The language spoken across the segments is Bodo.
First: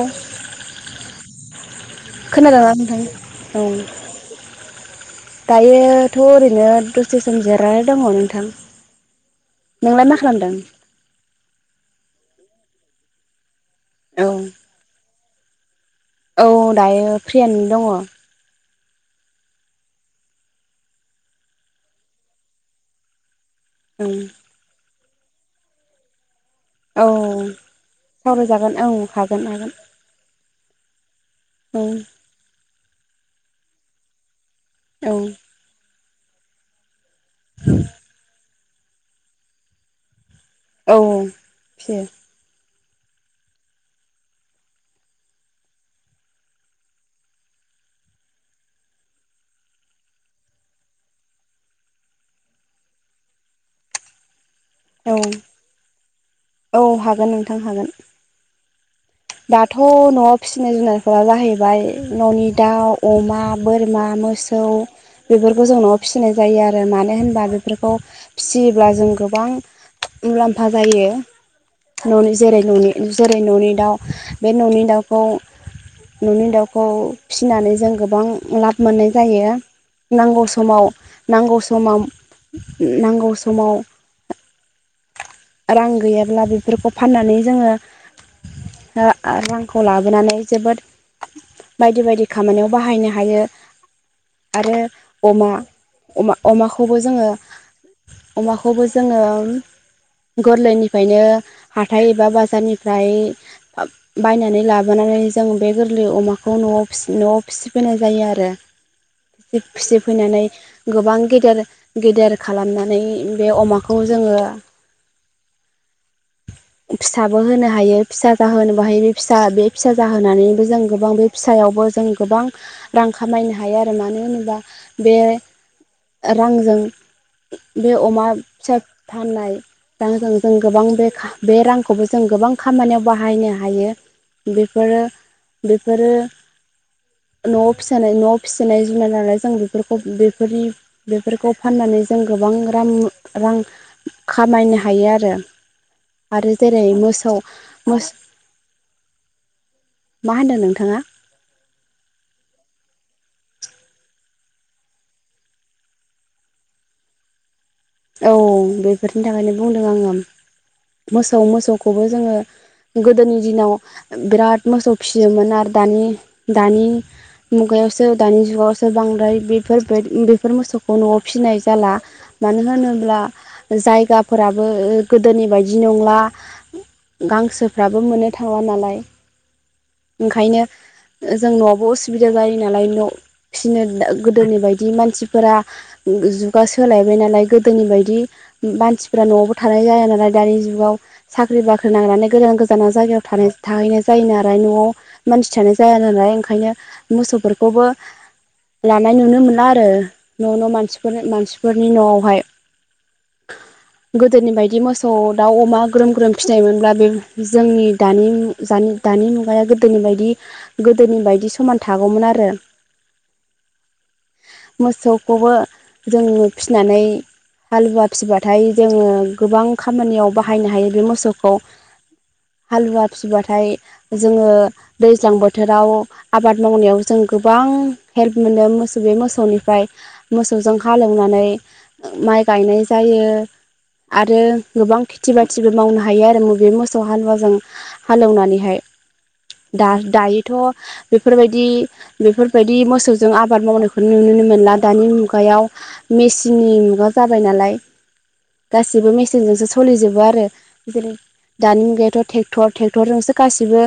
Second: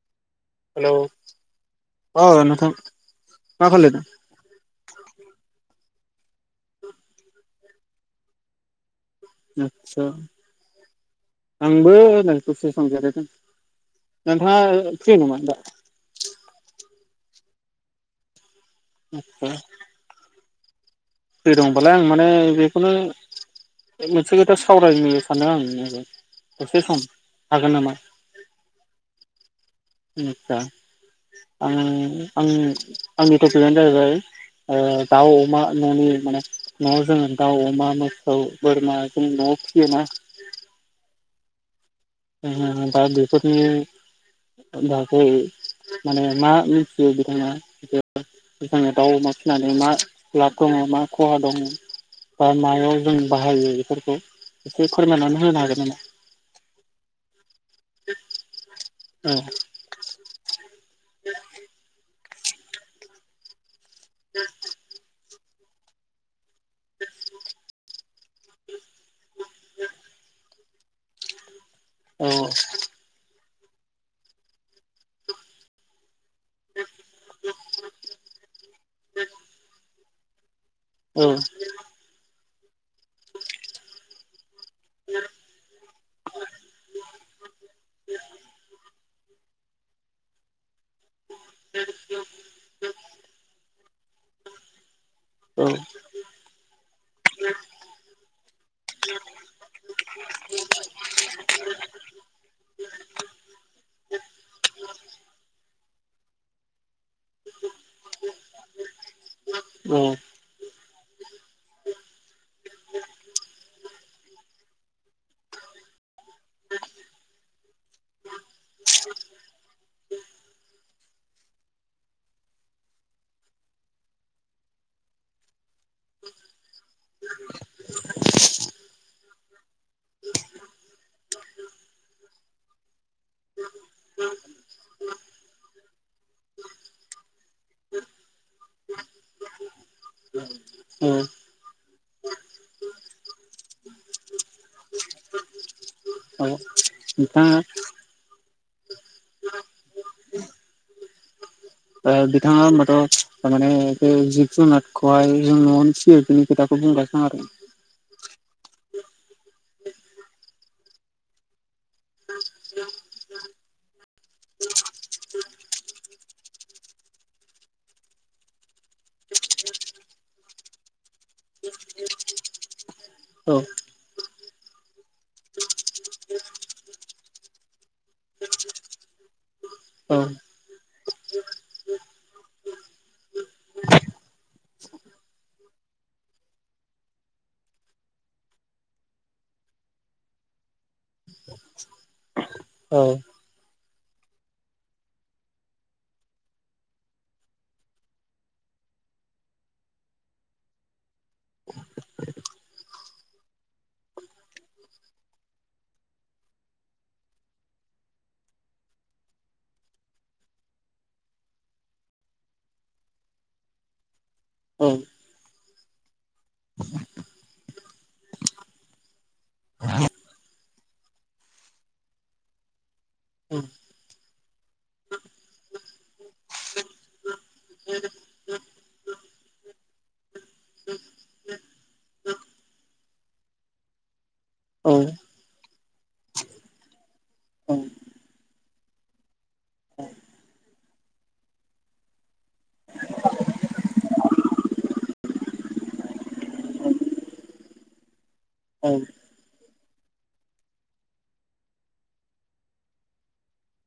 औ हेलौ खोनादोंना नोंथां औ मा खालायदों दायोथ' ओरैनो दसे सम जिरनानै दङ नोंथां नोंलाय आतसा मा खालामदों आंबो हो दसे सम जेरदों औ नोंथाङा फ्रि नमा दा औ दायो फ्रियानो दङ आ फ्रि दंबालाय आं माने बेखौनो दङ मोनसे खोथा सावरानो सान्दों आं दसे सम औ हागोन नामा सावराय जागोन औ हागोन हागोन आस्सा आं औ आं आंनि टपिकआनो जाहैबाय ओ औ दाउ अमा न'नि माने न'आव जोङो दाउ अमा मोसौ बोरमा जों न आव फियोना औ फियो दा बेफोरनि बागै माने मा मिथियो बिथाङा जे दाउ अमा फिसिनानै मा लाब दङ मा खहा दं बा मायाव जों बाहायो बेफोरखौ एसे फोरमायनानै होनो हागोन नामा औ हागोन नोंथां हागोन औ दाथ' न'आव फिसिनाय जुनारफोरा जाहैबाय न'नि दाउ अमा बोरमा मोसौ बेफोरखौ जों न'आव फिसिनाय जायो आरो मानो होनबा बेफोरखौ फिसियोब्ला जों गोबां गोबां मुलाम्फा जायो औ न'नि जेरै न'नि जेरै न'नि दाउ बे न'नि दाउखौ न'नि दाउखौ फिसिनानै जों गोबां लाब मोननाय जायो नांगौ सम औ नांगौ समाव नांगौ समाव रां गैयाब्ला बेफोरखौ फाननानै जोङो रांखौ लाबोनानै जोबोद बायदि बायदि खामानियाव बाहायनो हायो आरो अमा अमाखौबो जोङो अमाखौबो जोङो गोरलैनिफ्रायनो हाथाय एबा बाजारनिफ्राय बायनानै लाबोनानै जों बे गोरलै अमाखौ न'आव न'आव फिसिबोनाय जायो आरो औ फिसि फैनानै गोबां गेदेर गेदेर खालामनानै बे अमाखौ जों जोङो फिसाबो होनो हायो फिसा जाहोनो बाहाय बे फिसा बे फिसा जाहोनानैबो जों गोबां बे फिसा बेयावबो जों गोबां रां खामायनो हायो आरो मानो होनोबा बे रांजों बे अमा फिसा फाननाय रांजों जों गोबां बे बे रांखौबो जों गोबां खामानियाव बाहायनो हायो बेफोरो बेफोरो न'आव फिसानाय न' फिसिनाय जुनार लानाय जों बेफोरखौ बेफोरनि औ बेफोरखौ फाननानै जों गोबां रां रां खामायनो हायो आरो औ आरो जेरै मोसौ बिथाङा मा होनो नोंथाङा? ओ बिथाङा होमबाथ' थारमानि बे जिब जुनारखौहाय जों न'आवनो फिसियो बेनि खोथाखौ बुंलाय खोनादों। औ बेफोरनि थाखायनो बुंदों आङो मोसौ मोसौ खौबो जोङो गोदोनि दिनाव बिराद मोसौ फिसियोमोन आरो दानि दानि मुगायावसो दानि जुगावसो बांद्राय बेफोर बेफोर मोसौखौ न'आव फिसिनाय जाला मानो होनोब्ला औ जायगाफोराबो गोदोनि बायदि बिदि नंला गांसोफ्राबो मोननो थाङा नालाय औ ओंखायनो जों न'आवबो असुबिदा जायो नालाय न' फिसिनो गोदोनि बायदि मानसिफोरा जुगा सोलायबाय नालाय गोदोनि बायदि मानसिफ्रा न'आवबो थानाय जाया नालाय दानि जुगाव साख्रि बाख्रि नांनानै गोदान गोजानाव औ जायगायाव थानाय थाहैनाय जायो नालाय न'आव मानसि थानाय जाया नालाय ओंखायनो मोसौफोरखौबो लानाय नुनो मोना आरो न' न' मानसिफोर मानसिफोरनि न'आवहाय [inaudible] गोदोनि बायदि मोसौ दाउ अमा ग्रोम ग्रोम फिसिनायमोनब्ला बे जोंनि दानि जानि दानि मुगाया गोदोनि बायदि गोदोनि बायदि समान थागौमोन आरो औ मोसौखौबो जोङो फिनानै हालुवा फिसिबाथाय जोङो गोबां खामानियाव बाहायनो हायो बे मोसौखौ हालुवा फिसिबाथाय जोङो दैज्लां बोथोराव आबाद मावनायाव जों गोबां हेल्प मोनो मोसौ बे मोसौनिफ्राय मोसौजों हालेवनानै माइ गायनाय जायो आरो गोबां खेथि बाथिबो मावनो हायो आरो मोसौ हालुवाजों औ हालेवनानैहाय दा दायोथ' बेफोरबायदि बेफोरबायदि मोसौजों आबाद मावनायखौ नुनो नुनो मोनला दानि मुगायाव मेचिननि मुगा जाबाय नालाय गासिबो मेचिनजोंसो सोलिजोबो आरो जेरै दानि मुगायाथ' ट्रेक्टर ट्रेक्टरजोंसो गाबो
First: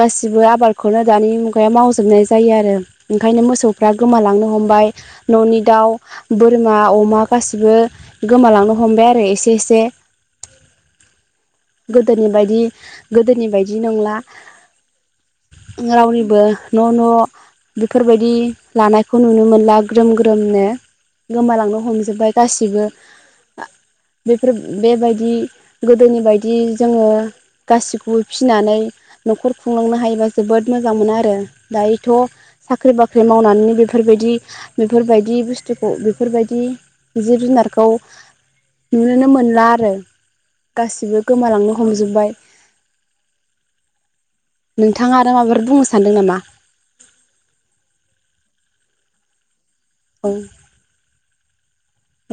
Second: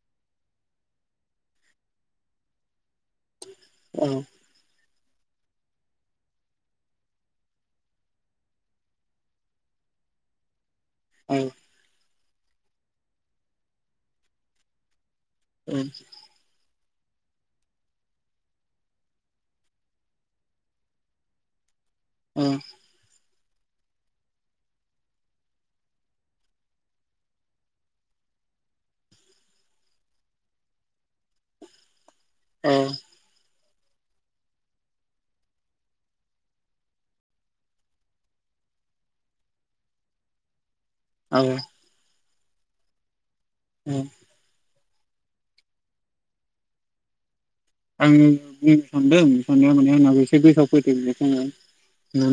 गासिबो आबादखौनो दानि मुगायाव मावजायो खोबनाय जायो आरो ओंखायनो मोसौफ्रा औ गोमालांनो हमबाय न'नि दाउ बोरमा अमा गासिबो गोमालांनो हमबाय आरो एसे एसे [inaudible] गोदोनि बायदि गोदोनि बायदि नंला रावनिबो न' न' बेफोरबायदि लानायखौ नुनो मोनला ग्रोम ग्रोमनो गोमालांनो हमजोब जोबबाय गासिबो बेफोर बेबायदि गोदोनि बायदि जोङो गासिखौबो फिसिनानै न'खर खुंलांनो हायोबा जोबोद मोजां मोनो आरो दायो थ' साख्रि बाख्रि मावनानै बेफोरबायदि बेफोरबायदि बुसथुखौ बेफोरबायदि जिब जुनारखौ नुनोनो मोनला आरो गासिबो औ गोमालांनो हमजोब्बाय। उम नोंथाङा आरो माबाफोर बुंनो सानदों नामा? आं बुंनो सान्दों [unintelligible] आंनाबो औ एसे गोसोआव फैदो बेखौनो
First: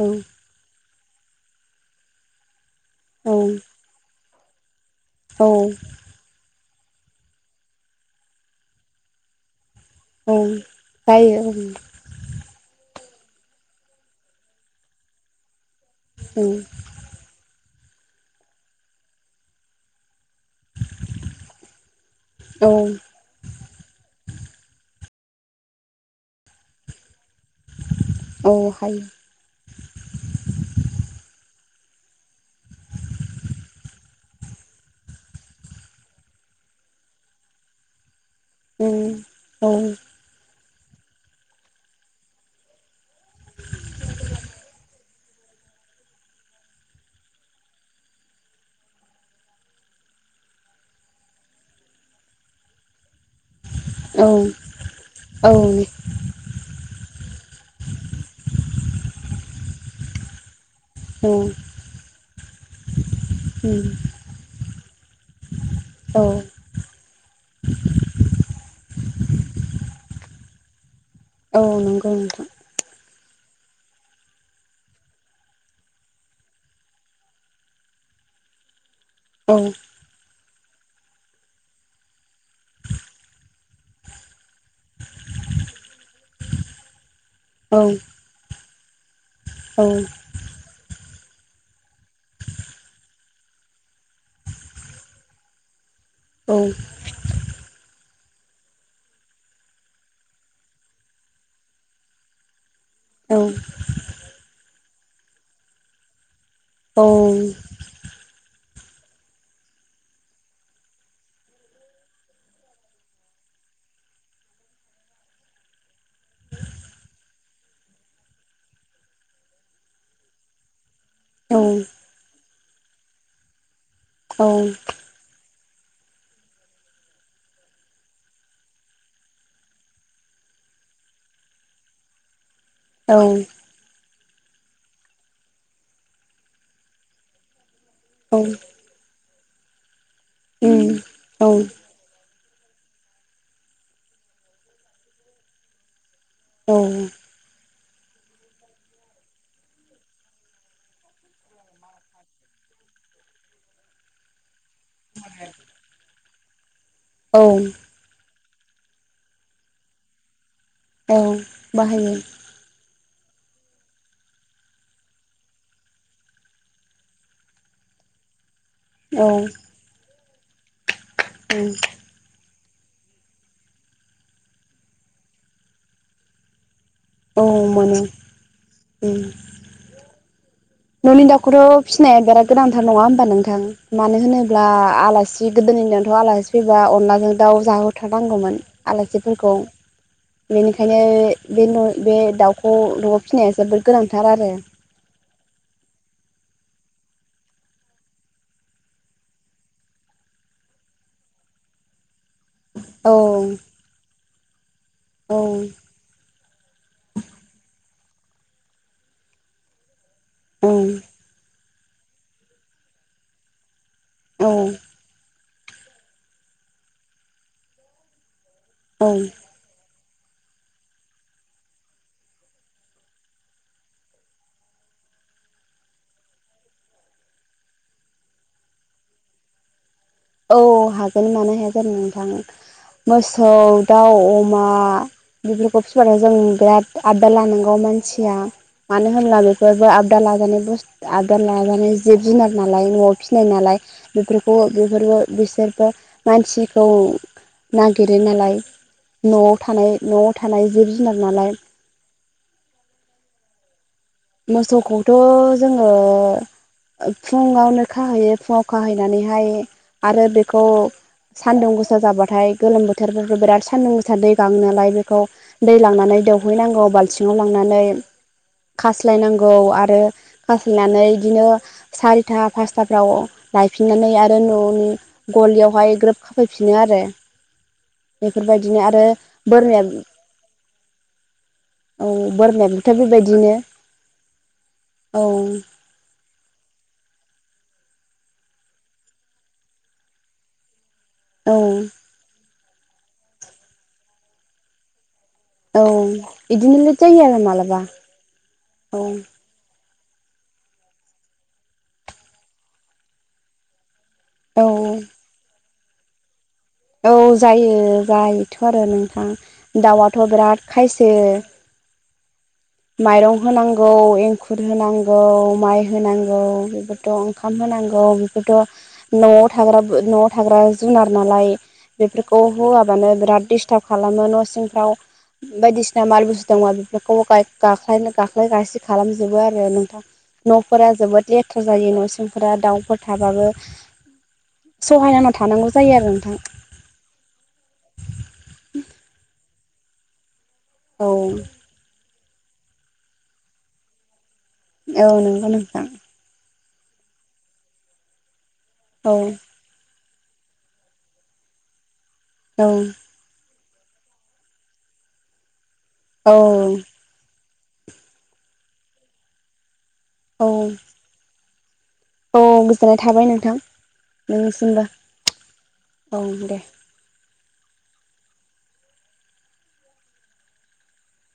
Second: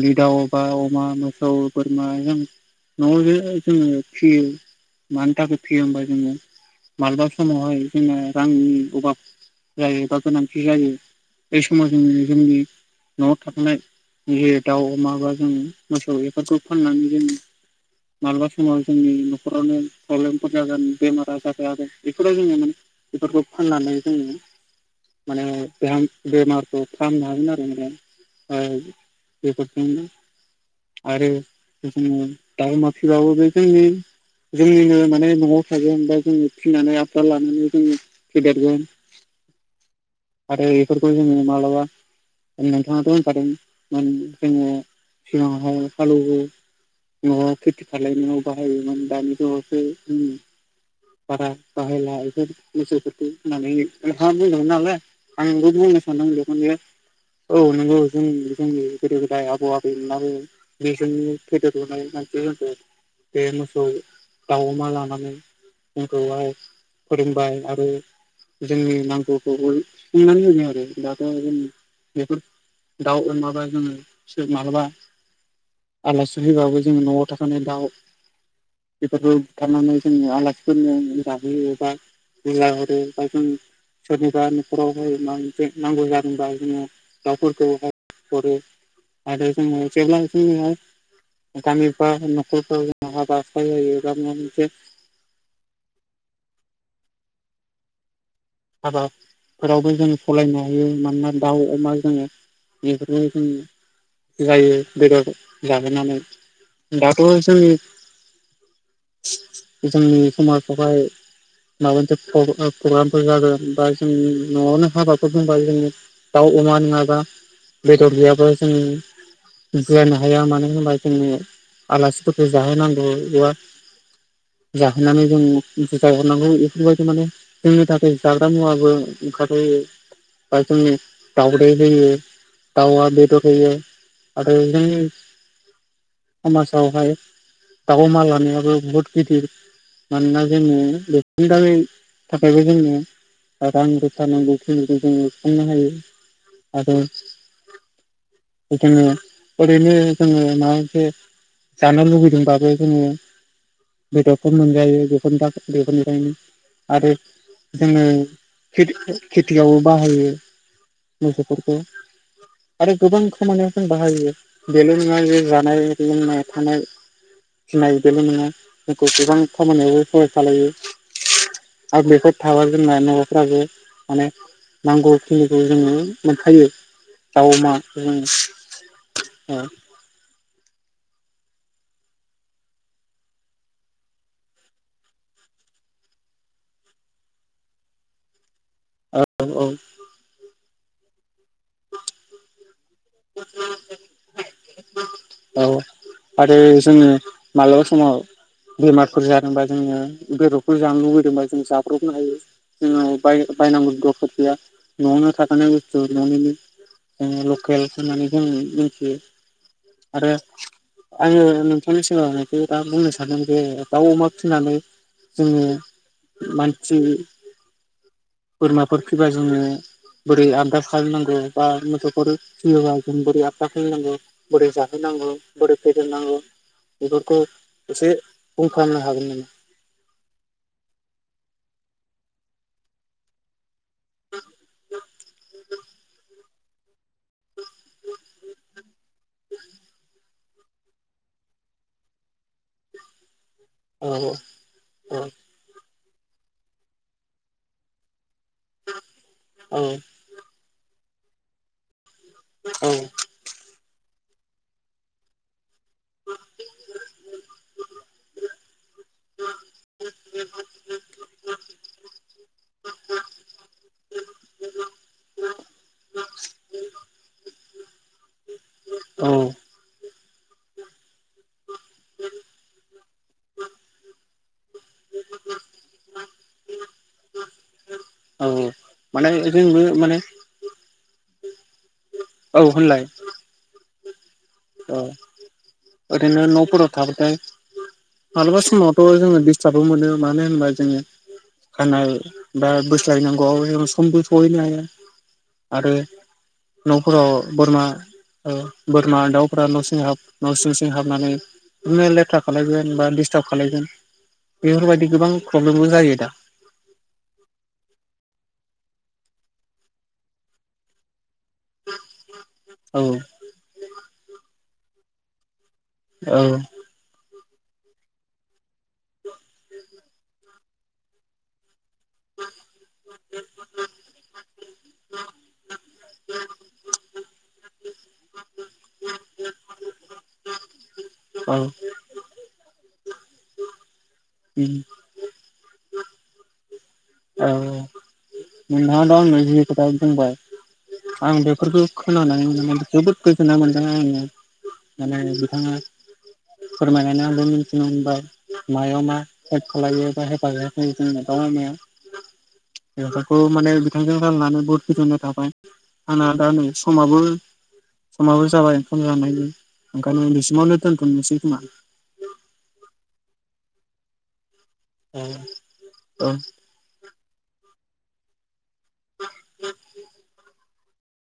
औ दाउ बा अमा, मोसौ, बोरमा जों न'आव अनेक औ जोङो फियो। मानि थाखाय औ फियो होमबा जोङो। मालाबा समावहाय जोंङो रांनि अभाब जायो। बा औ गोनांथि जायो, बे समाव जोंङो जोंनि न'आव थाखानाय जे दाउ, अमा बा जों मोसौ औ एफोरखौ फाननानै जों मालाबा समाव जोंनि न'खरावनो प्लबेम। जागोन बेमार आजार जागोन बेफोरो जोङो औ मोन बेफोरखौ फाननानै जोङो। माने बेराम बेमारखौ फाहामनो हागोन आरो। औ ओ हायो बेफोरथिं आरो जिखुनु दाउ अमा फिबाबो बे जोंनि जोंनिनो माने न'आव थागोन बा जोंनो फिनानै आबदाल लानानै जोंनि उम औ आरो इफोरखौ जोंङो मालाबा नोंथाङाथ' होनखादों मोन जोङो सिगाङावहाय हालौवो न'आव खेथि खालायनायाव बाहायोमोन दानि बावैसो जोंनि बारा बाहायला इफोर बुस्थुफोरखो होन्नानै औ नोंथाङा बुंदोंमोन नालाय। आंबो बुंनो सान्दों बेखौनो जे औ नंगौ जों जोंनि गोदो गोदाय आबौ आबैमोनाबो। औ बेजोंनो फेदेरबोनाय मानसि जोंखो बे मोसौ, दाउ, अमा लानानै औ जोंखौहाय फोरोंबाय आरो जोंनि नांगौखौबो। खुंनानै होबोबाय आरो दाथ' औ जोंनि नंगौ बेफोर नोंथां दाउ होन माबा जोङो माब्लाबा आलासि फैबाबो जोङो न'आव थाखानाय दाउ बेफोरखौ बुथारनानै जोङो आलासिफोरनो जाहोयो एबा। गुला हरि बा जों सोरनिबा [unintelligible] नांगौ जादोंबा जोङो दाउफोरखौ औ हरो। आरो जोङो औ जेब्ला जोंङोहाइ गामिफोराव होन न'खरफोराव जोंहा हाबा हुखा जायोबा मोनसे औ हाबाफोरावबो जों सलायनो हायो मानोना दाउ अमा जोङो बेफोरखौ औ जों जायो बेदर जाहोनानै। औ दाथ' जोंनि जोंनि समाजावहाय माबा मोनसे प-प्रग्राम फोर जागोन बा जोंनि न'आवनो हाबाफोर दंबा जोङो दाउ अमा नङाबा बेदर गैयाबा जों जुवानो हाया मानो होनबा। जोंनो औ आलासिफोरखौ जाहोनांगौ एबा जाहोनानै जों बुजाय हरनांगौ इफोरबायदि माने जोंनि दा जाग्रा मुवाबो ओंखारो बा जोंनि दावदै होयो। दाउआ बेदद होयो। आरो जोंनि समाजावहाय दाउ माल औ लानायाबो बहुत गिदिर मानोना जोङो बेसिनि थाखै थाखायबो जोङो रां रुफा नांगौखिनिखौ जोङो सुफुंनो हायो। औ आरो [unintelligible] ओरैनो जोंङो माबा मोनसे जानो लुबैदोंबाबो जोङो बेदरफोर मोनजायो बेफोरनि थाखाय बेफोरनिफ्रायनो आरो जोङो औ खेथियावबो बाहायो औ मोसौफोरखौ बाहायो आरो गोबां खामानियाव जों बाहायो बेल' नङा जानाय लोंनाय थानाय। फिनाय बेल नङा जोंखौ औ गोबां खामानियावबो सहाय खालायो आरो बेफोर थाबा जोंना न'फ्राबो माने नांगौखिनिखौ जोङो मोनखायो। औ दाव मोनो अमाखौ ओ न'नि दाउखौथ' फिसिनाया बिराद गोनांथार नङा होमबा नोंथां मानो होनोब्ला आलासि गोदोर जोंनाथ' आलासि फैबा अनलाजों दाउ जाहोथारनांगौमोन। औ आलासिफोरखौ औ बेनिखायनो बे न' बे दाउखौ न'आव फिनाया जोबोर गोनांथार आरो। औ आरो जोंङो माब्लाबा समाव बेमारफोर जादोंबा जोङो बेदरफोर जानो लुबैदोंबा जों जाब्रबनो हायो। औ जोंनाव बाय-बायनांगौनि दरखार गैया न'आवनो औ थाखानाय बस्तु न'निनो जोङो लकेल होननानै जों मिनथियो आरो औ आङो नों नोंनि सिगांआव दा बुंनो सानदों जे दाउ अमा औ फिनानै जोङो मानसि बोरमाफोर औ फिबा जोङो बोरै आदर खालायनांगौ बा मोसौफोर फियोब्ला जों बोरै आदर खालायनांगौ बोरै जा होनांगौ बोरै फेदेरनांगौ बेफोरखौ एसे बुंफामनो हागोन नामा? औ हागोन मानो हाया जानो नोंथां। मोसौ, दाउ, अमा बेफोरखौ फिबाथाय जों बिराद आबाद लानांगौ मा मानसिया मानो होनब्ला बेफोरबो आबदा लाजानाय बुसथ आदर लाजानाय जिब जुनार नालाय न'आव फि सिनाय नालाय औ बेफोरखौ बेफोरबो औ बिसोर बो मानसिखौ नागिरो नालाय न'आव औ थानाय न'आव थानाय जिब जुनार नालाय। ओं मोसौखौथ' जोङो फुङावनो खाहैयो फुङाव खाहैनानैहाय आरो बेखौ सान्दुं गोसा जाबाथाय गोलोम बोथोरबो बिराद सान्दुं गोसा दै गाङो नालाय बेखौ दै लांनानै दौहैनांगौ बालथिङाव लांनानै औ खास्लायनांगौ आरो खास्लायनानै बिदिनो सारिथा पासथाफ्राव लायफिननानै आरो न'नि गलियावहाय ग्रोब खाफैफिनो आरो औ बेफोरबायदिनो आरो माने जोंबो बोरमाया माने औ बोरमायाबोथ' बेबायदिनो। ओ औ ओरैनो न' [unintelligible] थाबाथाय मालाबा समावथ' जोङो डिस्टाबबो मोनो मानो होनबा जोङो औ खानाय बा बोस्लायनांगौआव जोङो समबो सहैनो हायो। औ आरो बिदिनो लेट जायो न'फोराव आरो मालाबा बोरमा औ बोरमा दाउ न'सिं हाब न' सिं सिं हाबनानै बिदिनो लेथ्रा खालायगोन बा दिसताब खालायगोन औ औ बेफोरबायदि गोबां प्रब्लेमबो जायो दा। औ जायो जायोथ' आरो नोंथां दाउआथ' बिराद खायसो औ माइरं होनांगौ एंखुर होनांगौ माइ औ होनांगौ बेफोरथ' ओंखाम होनांगौ बेफोरथ' न'आव थाग्रा न'आव थाग्रा जुनार नालाय बेफोरखौ होआबानो बिराद दिस्टार्ब खालामो न'सिंफ्राव। बायदिसिना माल बुस्थु दंबा बेफोरखौबो गाख गाख्लायनो गाख्लाय गासि खालामजोबो आरो नोंथां। न' फोरा जोबोद औ लेथ्रा जायो न' सिंफोरा दाउफोर थाबाबो सहायहाना थानांगौ जायो आरो नोंथां। औ औ नोंथाङा दा आंनो जि खोथाखौ बुंबाय औ आं बेफोरखौ खोनानानै जोबोद गोजोनाय मोनदों आरो ना। औ नंगौ नोंथां। फोरमायनानै आंबो मिथिनो मोनबाय मायाव मा औ जेब खालायो। हेफाज होफै [unintelligible] जों दया औ [unintelligible] बेफोरखौ माने बिथांजों रायलायनानै बहुत गोजोननाय थाबाय। आंना औ दा नै समाबो समाबो जाबाय ओंखाम जानायनि ओंखाम बिसिमावनो दोनथ'नोसै खोमा। औव गोजोननाय थाबाय नोंथां नोंनिसिम। दे ओमबा औ औव दे। [unintelligible]